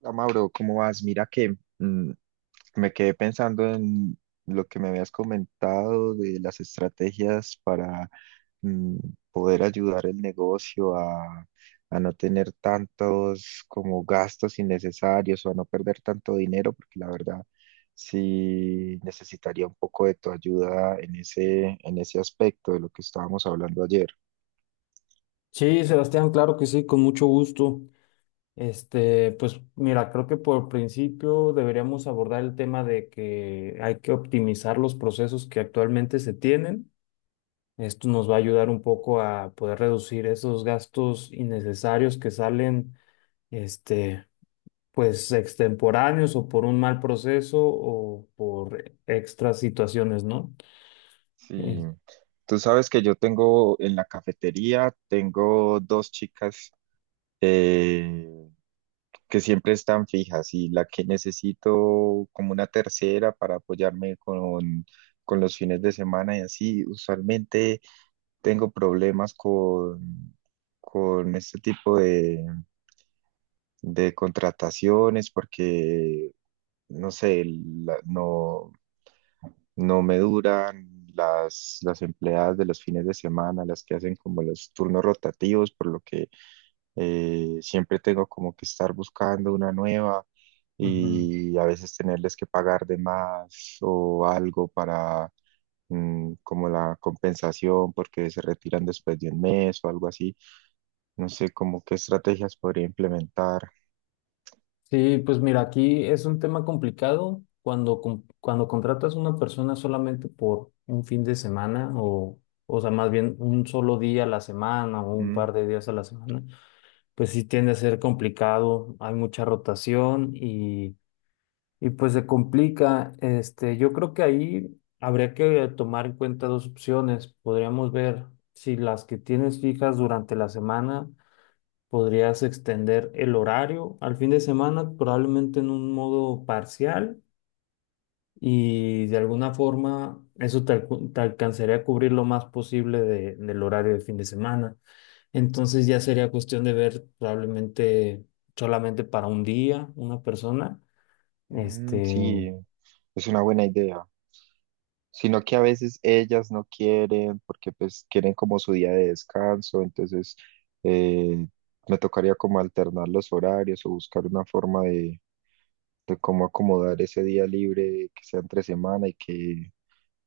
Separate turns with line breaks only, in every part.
Hola, Mauro, ¿cómo vas? Mira que me quedé pensando en lo que me habías comentado de las estrategias para mm, poder ayudar el negocio a no tener tantos como gastos innecesarios o a no perder tanto dinero, porque la verdad sí necesitaría un poco de tu ayuda en ese aspecto de lo que estábamos hablando ayer.
Sí, Sebastián, claro que sí, con mucho gusto. Este, pues mira, creo que por principio deberíamos abordar el tema de que hay que optimizar los procesos que actualmente se tienen. Esto nos va a ayudar un poco a poder reducir esos gastos innecesarios que salen, este, pues extemporáneos o por un mal proceso o por extras situaciones, ¿no?
Sí,
Eh,
tú sabes que yo tengo en la cafetería, tengo dos chicas eh, que siempre están fijas y la que necesito como una tercera para apoyarme con los fines de semana y así, usualmente tengo problemas con este tipo de contrataciones porque, no sé, no, no me duran. Las empleadas de los fines de semana, las que hacen como los turnos rotativos, por lo que siempre tengo como que estar buscando una nueva
Ujú.
y a veces tenerles que pagar de más o algo para como la compensación porque se retiran después de un mes o algo así. No sé como qué estrategias podría implementar.
Sí, pues mira, aquí es un tema complicado cuando contratas a una persona solamente por un fin de semana o sea, más bien un solo día a la semana o un
Ujú.
par de días a la semana, pues sí tiende a ser complicado, hay mucha rotación y pues se complica. Este, yo creo que ahí habría que tomar en cuenta dos opciones. Podríamos ver si las que tienes fijas durante la semana podrías extender el horario al fin de semana, probablemente en un modo parcial, y de alguna forma eso te alcanzaría a cubrir lo más posible de- del horario de fin de semana. Entonces ya sería cuestión de ver probablemente solamente para un día una persona.
Mm,
Este,
sí, es una buena idea. Sino que a veces ellas no quieren porque pues quieren como su día de descanso, entonces eh, me tocaría como alternar los horarios o buscar una forma de cómo acomodar ese día libre que sea entre semana y que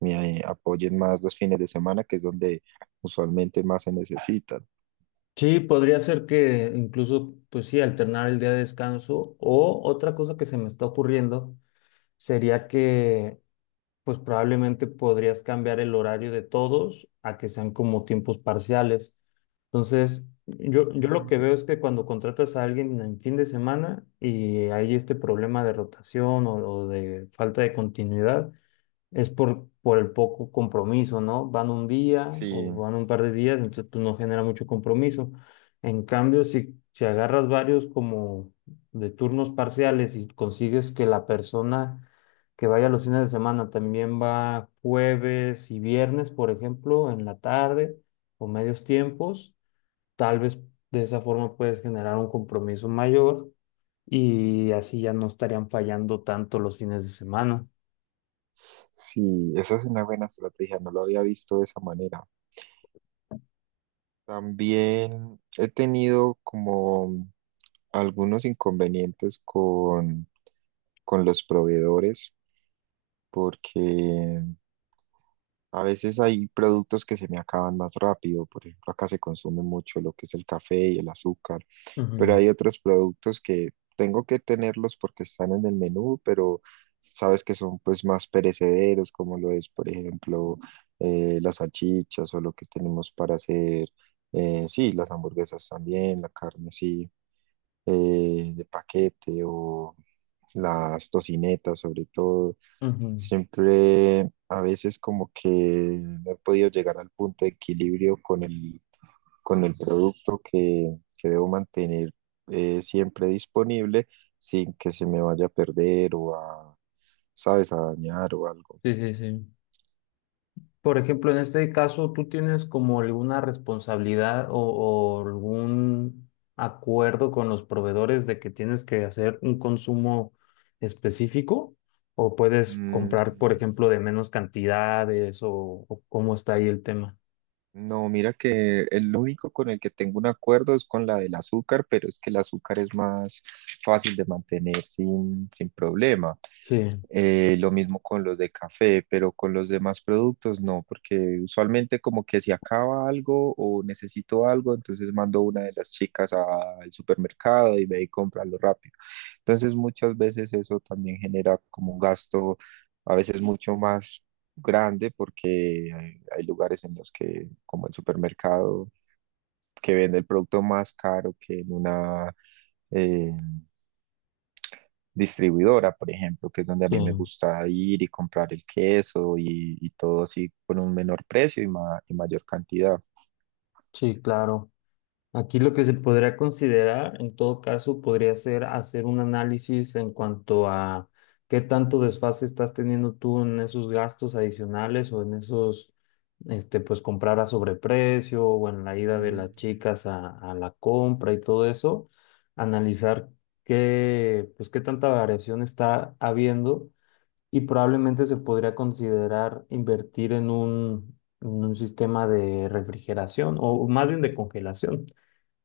me apoyen más los fines de semana, que es donde usualmente más se necesitan.
sí, podría ser que incluso, pues sí, alternar el día de descanso o otra cosa que se me está ocurriendo sería que pues probablemente podrías cambiar el horario de todos a que sean como tiempos parciales. Entonces, yo lo que
Mm.
veo es que cuando contratas a alguien en fin de semana y hay este problema de rotación o de falta de continuidad, es por el poco compromiso, ¿no? Van un día
Sí,
o van un par de días, entonces pues no genera mucho compromiso. En cambio, si agarras varios como de turnos parciales y consigues que la persona que vaya los fines de semana también va jueves y viernes, por ejemplo, en la tarde o medios tiempos, tal vez de esa forma puedes generar un compromiso mayor y así ya no estarían fallando tanto los fines de semana.
sí, esa es una buena estrategia, no lo había visto de esa manera. También he tenido como algunos inconvenientes con los proveedores porque a veces hay productos que se me acaban más rápido. Por ejemplo, acá se consume mucho lo que es el café y el azúcar, pero
Ujú,
hay otros productos que tengo que tenerlos porque están en el menú, pero sabes que son pues más perecederos, como lo es, por ejemplo, las salchichas o lo que tenemos para hacer. Sí, las hamburguesas también, la carne, sí, de paquete o las tocinetas sobre todo,
ujú.
siempre a veces como que no he podido llegar al punto de equilibrio con el producto que debo mantener siempre disponible sin que se me vaya a perder o a, ¿sabes?, a dañar o algo.
Sí, sí, sí. Por ejemplo, en este caso, ¿tú tienes como alguna responsabilidad o algún acuerdo con los proveedores de que tienes que hacer un consumo específico? ¿O puedes comprar, por
Mm.
ejemplo, de menos cantidades o cómo está ahí el tema?
No, mira que el único con el que tengo un acuerdo es con la del azúcar, pero es que el azúcar es más fácil de mantener sin problema.
Sí,
Lo mismo con los de café, pero con los demás productos no, porque usualmente como que si acaba algo o necesito algo, entonces mando a una de las chicas a- al supermercado y ve y comprarlo rápido. Entonces muchas veces eso también genera como un gasto a veces mucho más grande porque hay lugares en los que, como el supermercado, que vende el producto más caro que en una eh, distribuidora, por ejemplo, que es donde a
sí,
mí me gusta ir y comprar el queso y todo así por un menor precio y mayor cantidad.
sí, claro. Aquí lo que se podría considerar, en todo caso, podría ser hacer un análisis en cuanto a qué tanto desfase estás teniendo tú en esos gastos adicionales o en esos, este, pues comprar a sobreprecio o en la ida de
Mm,
las chicas a la compra y todo eso. Analizar qué, pues qué tanta variación está habiendo y probablemente se podría considerar invertir en en un sistema de refrigeración o más bien de congelación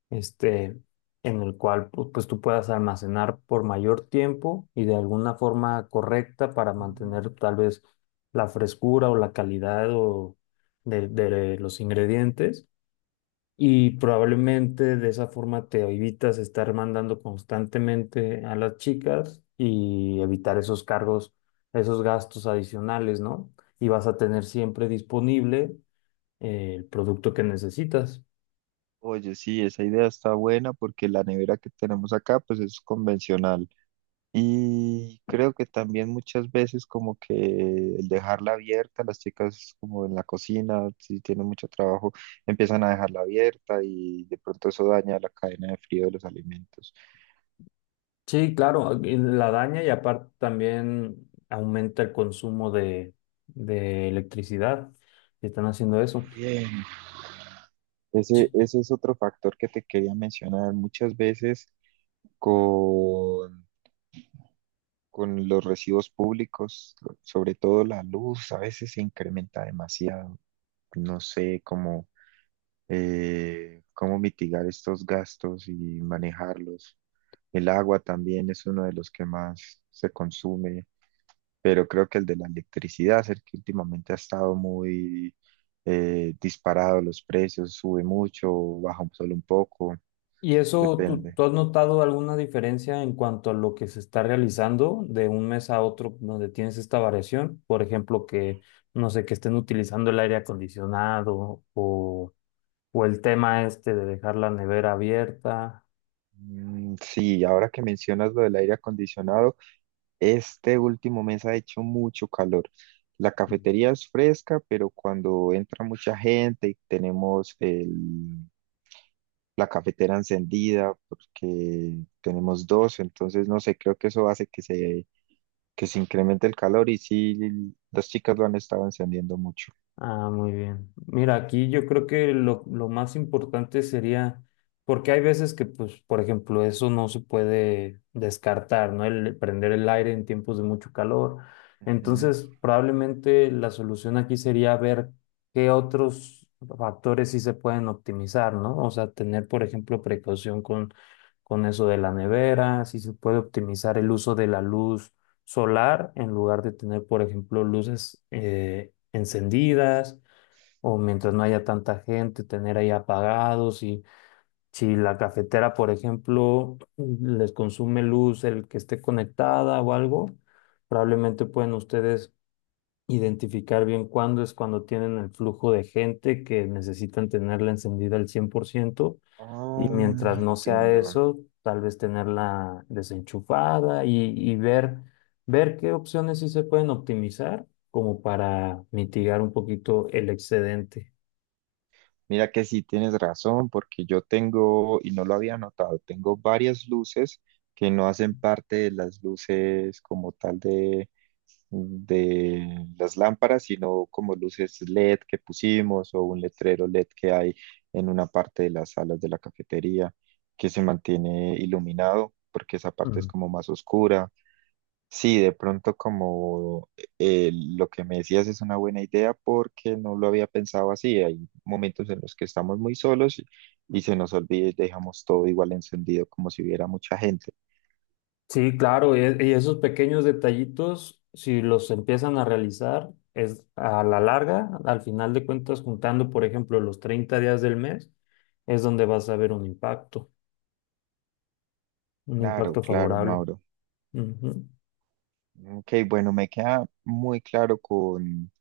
este, en el cual pues, tú puedas almacenar por mayor tiempo y de alguna forma correcta para
mm.
mantener tal vez la frescura o la calidad o de los ingredientes. Y probablemente de esa forma te evitas estar mandando constantemente a las chicas y evitar esos cargos, esos gastos adicionales, ¿no? Y vas a tener siempre disponible el producto que necesitas.
Oye, sí, esa idea está buena porque la nevera que tenemos acá pues es convencional. Y creo que también muchas veces como que el dejarla abierta, las chicas como en la cocina, si tienen mucho trabajo, empiezan a dejarla abierta y de pronto eso daña la cadena de frío de los alimentos.
Sí, claro, y la daña y aparte también aumenta el consumo de electricidad si están haciendo eso.
Bien.
Ch-
Ese es otro factor que te quería mencionar. Muchas veces con, con los recibos públicos, sobre todo la luz, a veces se incrementa demasiado. No sé, cómo cómo mitigar estos gastos y manejarlos. El agua también es uno de los que más se consume, pero creo que el de la electricidad es el que últimamente ha estado muy disparado los precios, sube mucho, baja solo un poco,
¿Y eso, tú,
depende.
tú has notado alguna diferencia en cuanto a lo que se está realizando de un mes a otro donde tienes esta variación? Por ejemplo, que, no sé, que estén utilizando el aire acondicionado o el tema este de dejar la nevera abierta.
Mm. Sí, ahora que mencionas lo del aire acondicionado, este último mes ha hecho mucho calor. La cafetería es fresca, pero cuando entra mucha gente y tenemos la cafetera encendida, porque tenemos dos, entonces no sé, creo que eso hace que se incremente el calor y sí, las chicas lo han estado encendiendo mucho.
Ah, muy bien. Mira, aquí yo creo que lo más importante sería, porque hay veces que, pues, por ejemplo, eso no se puede descartar, ¿no? El prender el aire en tiempos de mucho calor.
Ujú.
Entonces, probablemente la solución aquí sería ver qué otros factores sí se pueden optimizar, ¿no? O sea, tener, por ejemplo, precaución con eso de la nevera, si se puede optimizar el uso de la luz solar en lugar de tener, por ejemplo, luces encendidas o mientras no haya tanta gente, tener ahí apagados y si la cafetera, por ejemplo, les consume luz el que esté conectada o algo, probablemente pueden ustedes identificar bien cuándo es cuando tienen el flujo de gente que necesitan tenerla encendida al 100%
Oh,
y mientras no sea
entiendo.
eso, tal vez tenerla desenchufada y ver qué opciones sí se pueden optimizar como para mitigar un poquito el excedente.
Mira que sí tienes razón, porque yo tengo, y no lo había notado, tengo varias luces que no hacen parte de las luces como tal de las lámparas, sino como luces LED que pusimos o un letrero LED que hay en una parte de las salas de la cafetería que se mantiene iluminado, porque esa parte es
Mm.
como más oscura. Sí, de pronto como lo que me decías es una buena idea porque no lo había pensado así. Hay momentos en los que estamos muy solos y se nos olvida y dejamos todo igual encendido como si hubiera mucha gente.
Sí, claro, y esos pequeños detallitos, si los empiezan a realizar, es a la larga, al final de cuentas, juntando, por ejemplo, los 30 días del mes, es donde vas a ver un
Claro,
impacto
claro,
favorable.
Mauro.
Ujú,
Ok, bueno, me queda muy claro con...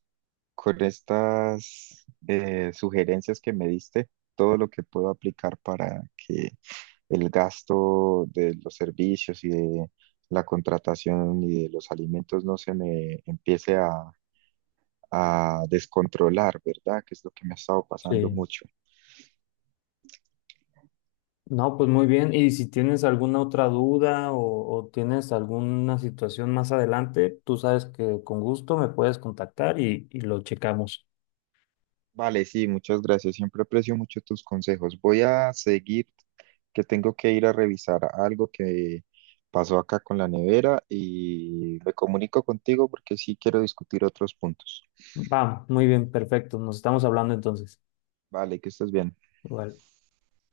Con estas sugerencias que me diste, todo lo que puedo aplicar para que el gasto de los servicios y de la contratación y de los alimentos no se me empiece a descontrolar, ¿verdad? Que es lo que me ha estado pasando
Sí.
mucho.
No, pues muy bien. Y si tienes alguna otra duda o tienes alguna situación más adelante, tú sabes que con gusto me puedes contactar y lo checamos.
Vale, sí, muchas gracias. Siempre aprecio mucho tus consejos. Voy a seguir, que tengo que ir a revisar algo que pasó acá con la nevera y me comunico contigo porque sí quiero discutir otros puntos.
Va, muy bien, perfecto. Nos estamos hablando entonces.
Vale, que estés bien.
Igual.